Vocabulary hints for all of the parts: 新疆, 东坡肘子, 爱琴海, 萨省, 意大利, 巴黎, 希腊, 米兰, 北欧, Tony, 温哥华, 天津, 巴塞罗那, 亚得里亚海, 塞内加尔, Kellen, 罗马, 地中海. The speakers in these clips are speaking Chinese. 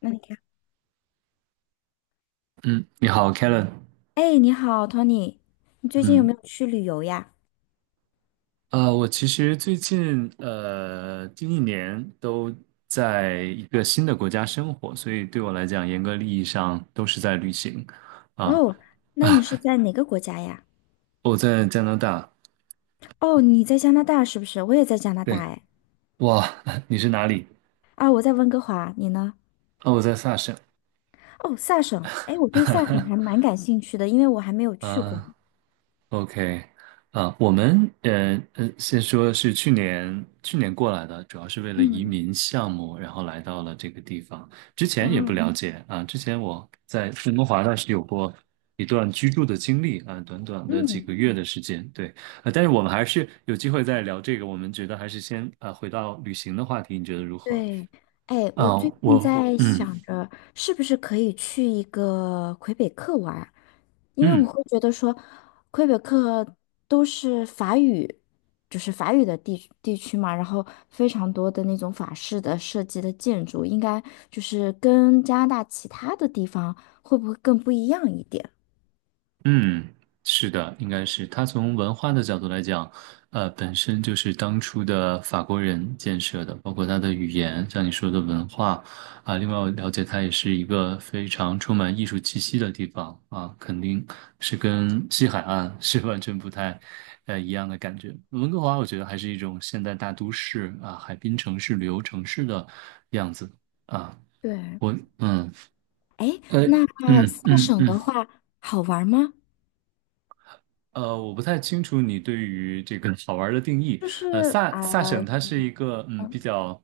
那你看，嗯，你好，Kellen。哎，你好，Tony，你最近有没嗯，有去旅游呀？我其实最近近一年都在一个新的国家生活，所以对我来讲，严格意义上都是在旅行啊哦，那你啊！是在哪个国家呀？我在加拿大，哦，你在加拿大是不是？我也在加拿大，对，哎，哇，你是哪里？啊，我在温哥华，你呢？哦，我在萨省。哦，萨省，哎，我对萨省还 蛮感兴趣的，因为我还没有去过。啊，OK，啊，我们先说是去年过来的，主要是为了移嗯，民项目，然后来到了这个地方。之然前也不后，了解啊，之前我在温哥华那是有过一段居住的经历啊，短短的几嗯。个月的时间，对，但是我们还是有机会再聊这个，我们觉得还是先啊回到旅行的话题，你觉得如何？对，哎，我啊，最近我在嗯想着，是不是可以去一个魁北克玩儿，因为我嗯。会觉得说，魁北克都是法语，就是法语的地区嘛，然后非常多的那种法式的设计的建筑，应该就是跟加拿大其他的地方会不会更不一样一点？嗯，是的，应该是他从文化的角度来讲，本身就是当初的法国人建设的，包括他的语言，像你说的文化啊，另外我了解它也是一个非常充满艺术气息的地方啊，肯定是跟西海岸是完全不太一样的感觉。温哥华我觉得还是一种现代大都市啊，海滨城市、旅游城市的样子啊，对，我嗯哎，呃那嗯嗯萨嗯。省嗯的话好玩儿吗？呃，我不太清楚你对于这个好玩儿的定义。就是呃，萨啊，萨省呃它是一个比较，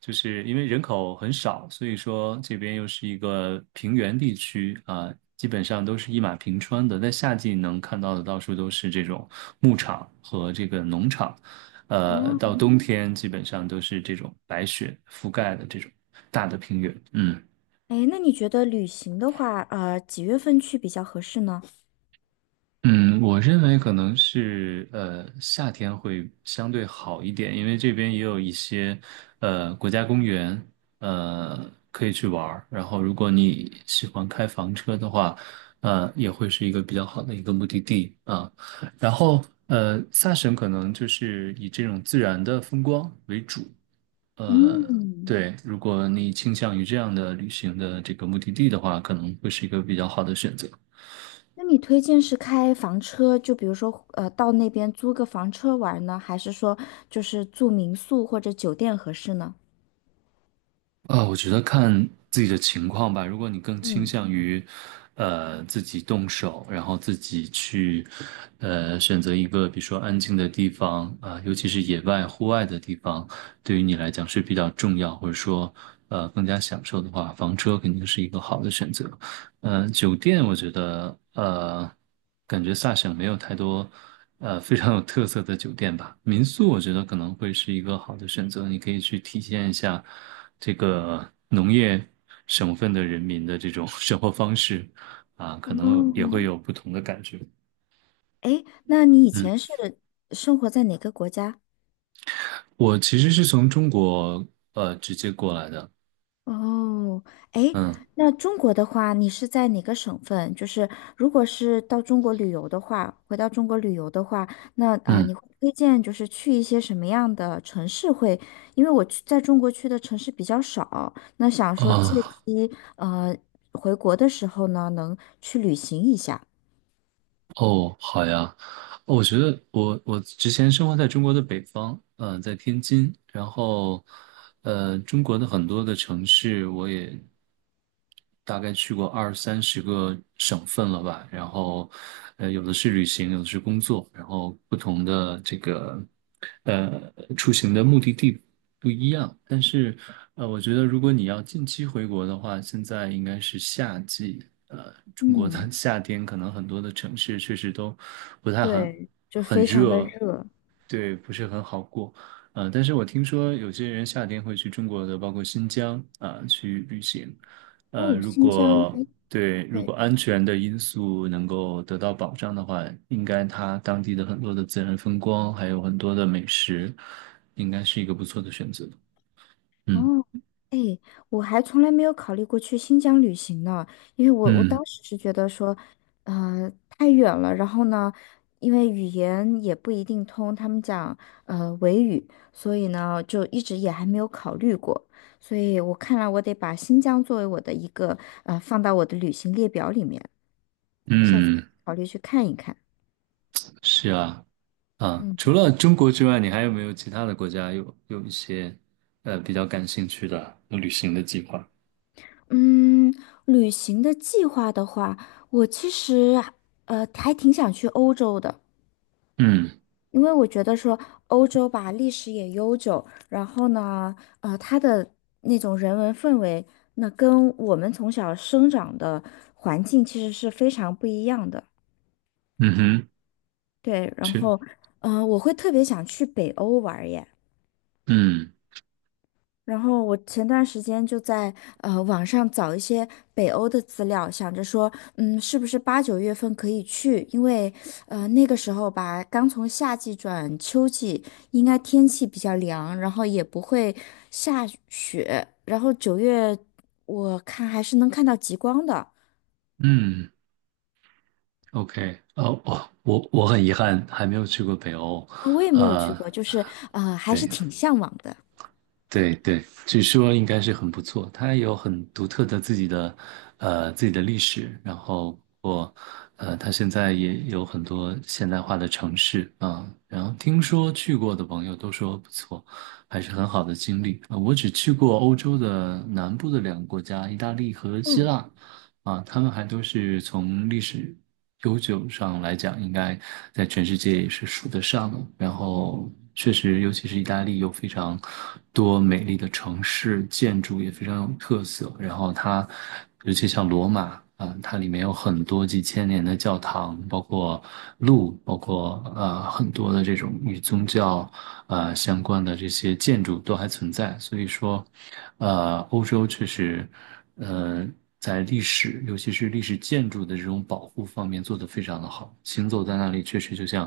就是因为人口很少，所以说这边又是一个平原地区啊，基本上都是一马平川的。在夏季能看到的到处都是这种牧场和这个农场，到冬天基本上都是这种白雪覆盖的这种大的平原。嗯。哎，那你觉得旅行的话，几月份去比较合适呢？嗯，我认为可能是夏天会相对好一点，因为这边也有一些国家公园，可以去玩儿。然后如果你喜欢开房车的话，也会是一个比较好的一个目的地啊。然后萨省可能就是以这种自然的风光为主，呃嗯，对，如果你倾向于这样的旅行的这个目的地的话，可能会是一个比较好的选择。那你推荐是开房车，就比如说，到那边租个房车玩呢，还是说就是住民宿或者酒店合适呢？啊，我觉得看自己的情况吧。如果你更倾嗯，向于，自己动手，然后自己去，选择一个比如说安静的地方啊，尤其是野外、户外的地方，对于你来讲是比较重要，或者说，更加享受的话，房车肯定是一个好的选择。酒店我觉得，感觉萨省没有太多，非常有特色的酒店吧。民宿我觉得可能会是一个好的选择，你可以去体现一下这个农业省份的人民的这种 生活方式，啊，可能也会哦，有不同的感觉。哎，那你以嗯，前是生活在哪个国家？我其实是从中国直接过来的，哦，诶，嗯那中国的话，你是在哪个省份？就是如果是到中国旅游的话，回到中国旅游的话，那你嗯会推荐就是去一些什么样的城市会？因为我去在中国去的城市比较少，那想说借啊。机呃回国的时候呢，能去旅行一下。哦，好呀，哦我觉得我之前生活在中国的北方，在天津，然后，中国的很多的城市我也大概去过20~30个省份了吧，然后，有的是旅行，有的是工作，然后不同的这个，出行的目的地不一样，但是我觉得如果你要近期回国的话，现在应该是夏季。中国的 嗯，夏天可能很多的城市确实都不太很对，就很非常的热，热。对，不是很好过。但是我听说有些人夏天会去中国的，包括新疆啊，去旅行。呃，哦，如新疆，果哎，对，如对。果安全的因素能够得到保障的话，应该它当地的很多的自然风光，还有很多的美食，应该是一个不错的选择。嗯哦，哎，我还从来没有考虑过去新疆旅行呢，因为我嗯。当时是觉得说，太远了，然后呢，因为语言也不一定通，他们讲维语，所以呢，就一直也还没有考虑过，所以我看来我得把新疆作为我的一个放到我的旅行列表里面。下，嗯，是啊，啊，除嗯了中国之外，你还有没有其他的国家有一些比较感兴趣的旅行的计划？嗯，旅行的计划的话，我其实还挺想去欧洲的。嗯因为我觉得说欧洲吧，历史也悠久，然后呢，呃，它的那种人文氛围，那跟我们从小生长的环境其实是非常不一样的。嗯哼，对，然是，后，我会特别想去北欧玩儿耶。嗯然后我前段时间就在网上找一些北欧的资料，想着说，嗯，是不是八九月份可以去？因为那个时候吧，刚从夏季转秋季，应该天气比较凉，然后也不会下雪。然后九月我看还是能看到极光的。嗯，OK,哦哦，我很遗憾还没有去过北欧，啊，我也没有去呃，过，就是还是对，挺向往的。对对，据说应该是很不错。它有很独特的自己的，自己的历史。然后我，它现在也有很多现代化的城市啊。然后听说去过的朋友都说不错，还是很好的经历。啊我只去过欧洲的南部的两个国家，意大利和希嗯腊。啊，他们还都是从历史悠久上来讲，应该在全世界也是数得上的。然后，确实，尤其是意大利有非常多美丽的城市，建筑也非常有特色。然后它，尤其像罗马啊，它里面有很多几千年的教堂，包括路，包括很多的这种与宗教相关的这些建筑都还存在。所以说，欧洲确实，呃。在历史，尤其是历史建筑的这种保护方面做得非常的好。行走在那里，确实就像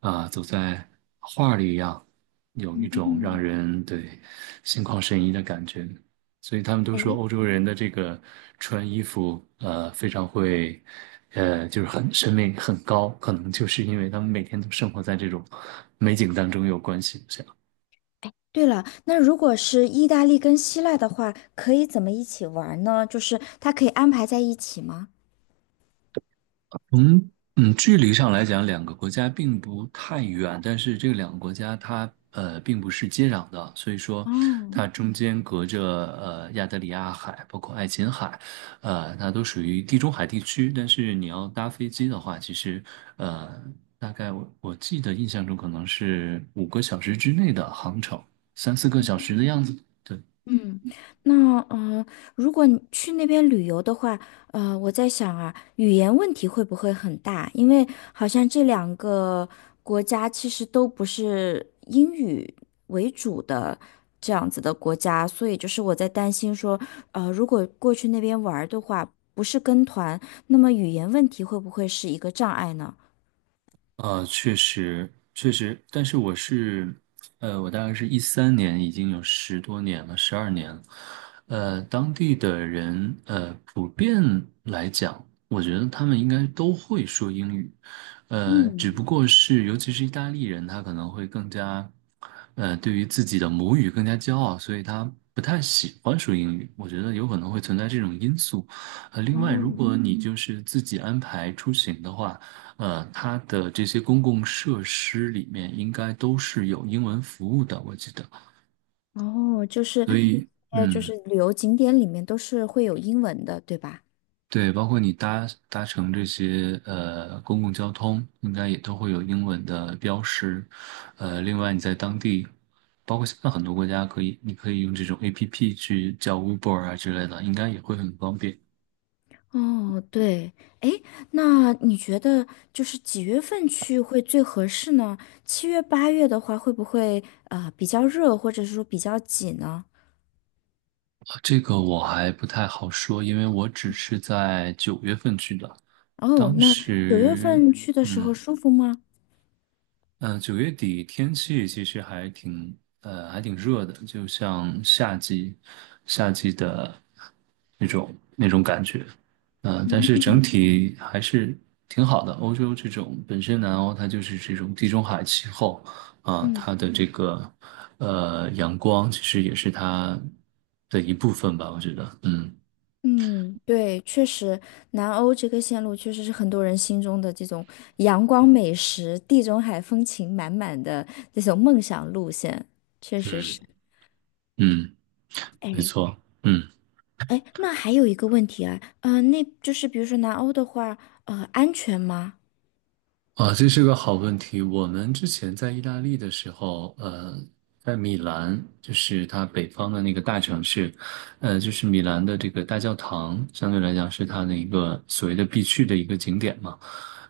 走在画里一样，有一种让嗯，人对心旷神怡的感觉。所以他们都哎，说欧洲人的这个穿衣服，非常会，就是很审美很高，可能就是因为他们每天都生活在这种美景当中有关系。这样对了，那如果是意大利跟希腊的话，可以怎么一起玩呢？就是它可以安排在一起吗？从距离上来讲，两个国家并不太远，但是这两个国家它并不是接壤的，所以说哦，它中间隔着亚得里亚海，包括爱琴海，它都属于地中海地区。但是你要搭飞机的话，其实呃大概我记得印象中可能是5个小时之内的航程，3、4个小时的样子。对。嗯，那如果你去那边旅游的话，呃，我在想啊，语言问题会不会很大？因为好像这两个国家其实都不是英语为主的这样子的国家，所以就是我在担心说，如果过去那边玩儿的话，不是跟团，那么语言问题会不会是一个障碍呢？确实，确实，但是我是，我大概是13年，已经有十多年了，12年了。当地的人，普遍来讲，我觉得他们应该都会说英语，只嗯，不过是，尤其是意大利人，他可能会更加，对于自己的母语更加骄傲，所以他不太喜欢说英语。我觉得有可能会存在这种因素。另外，如哦，果你就是自己安排出行的话，它的这些公共设施里面应该都是有英文服务的，我记得。哦，就是，所以，就嗯，是旅游景点里面都是会有英文的，对吧？对，包括你搭乘这些公共交通，应该也都会有英文的标识。另外你在当地，包括现在很多国家可以，你可以用这种 APP 去叫 Uber 啊之类的，应该也会很方便。哦，对，哎，那你觉得就是几月份去会最合适呢？七月、八月的话，会不会啊比较热，或者是说比较挤呢？啊，这个我还不太好说，因为我只是在9月份去的，哦，当那九月时，份去的时候嗯。舒服吗？9月底天气其实还挺热的，就像夏季的那种感觉。但是嗯整体还是挺好的。欧洲这种本身南欧它就是这种地中海气候嗯它的这个阳光其实也是它的一部分吧，我觉得。嗯嗯，对，确实，南欧这个线路确实是很多人心中的这种阳光美食、地中海风情满满的这种梦想路线，确实嗯，是。嗯，没哎。错。嗯。哎，那还有一个问题啊，那就是比如说南欧的话，安全吗？啊，这是个好问题。我们之前在意大利的时候，在米兰，就是它北方的那个大城市，就是米兰的这个大教堂，相对来讲是它的一个所谓的必去的一个景点嘛。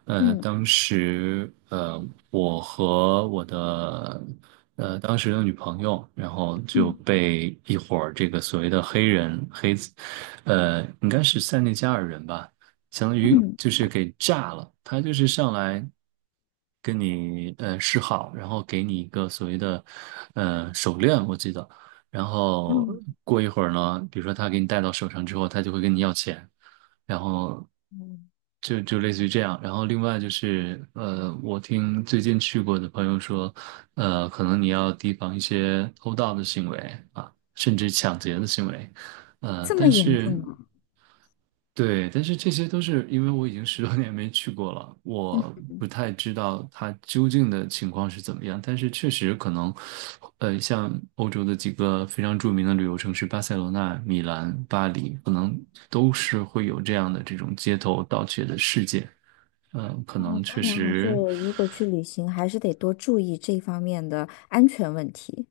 呃，嗯当时，呃，我和当时的女朋友，然后就嗯被一伙儿这个所谓的黑人黑子，应该是塞内加尔人吧。相当于嗯就是给炸了。他就是上来跟你示好，然后给你一个所谓的手链，我记得。然后嗯，过一会儿呢，比如说他给你戴到手上之后，他就会跟你要钱，然后就类似于这样。然后另外就是，我听最近去过的朋友说，可能你要提防一些偷盗的行为啊，甚至抢劫的行为，呃，这么但严是。重吗？对，但是这些都是因为我已经十多年没去过了，嗯，我不太知道它究竟的情况是怎么样。但是确实可能，像欧洲的几个非常著名的旅游城市，巴塞罗那、米兰、巴黎，可能都是会有这样的这种街头盗窃的事件。嗯，可能哦，看确来还是实。如果去旅行，还是得多注意这方面的安全问题。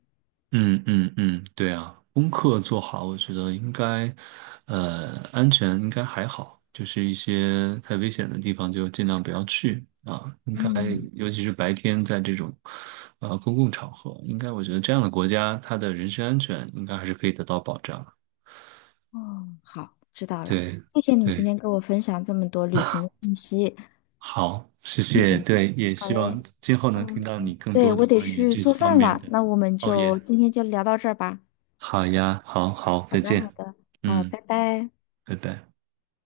嗯嗯嗯，对啊，功课做好，我觉得应该，安全应该还好，就是一些太危险的地方就尽量不要去啊。应该，嗯，尤其是白天在这种，公共场合，应该我觉得这样的国家，他的人身安全应该还是可以得到保障。哦，好，知道了，对谢谢你今对，天跟我分享这么多旅行 的信息。好，谢谢。嗯，对，也好希嘞，望今后能听嗯，到你更对，多的我得关于去这做方饭面了，的。那我们哦就耶，今天就聊到这儿吧。好呀，好好，好再的好见。的，好，嗯，拜拜。拜拜。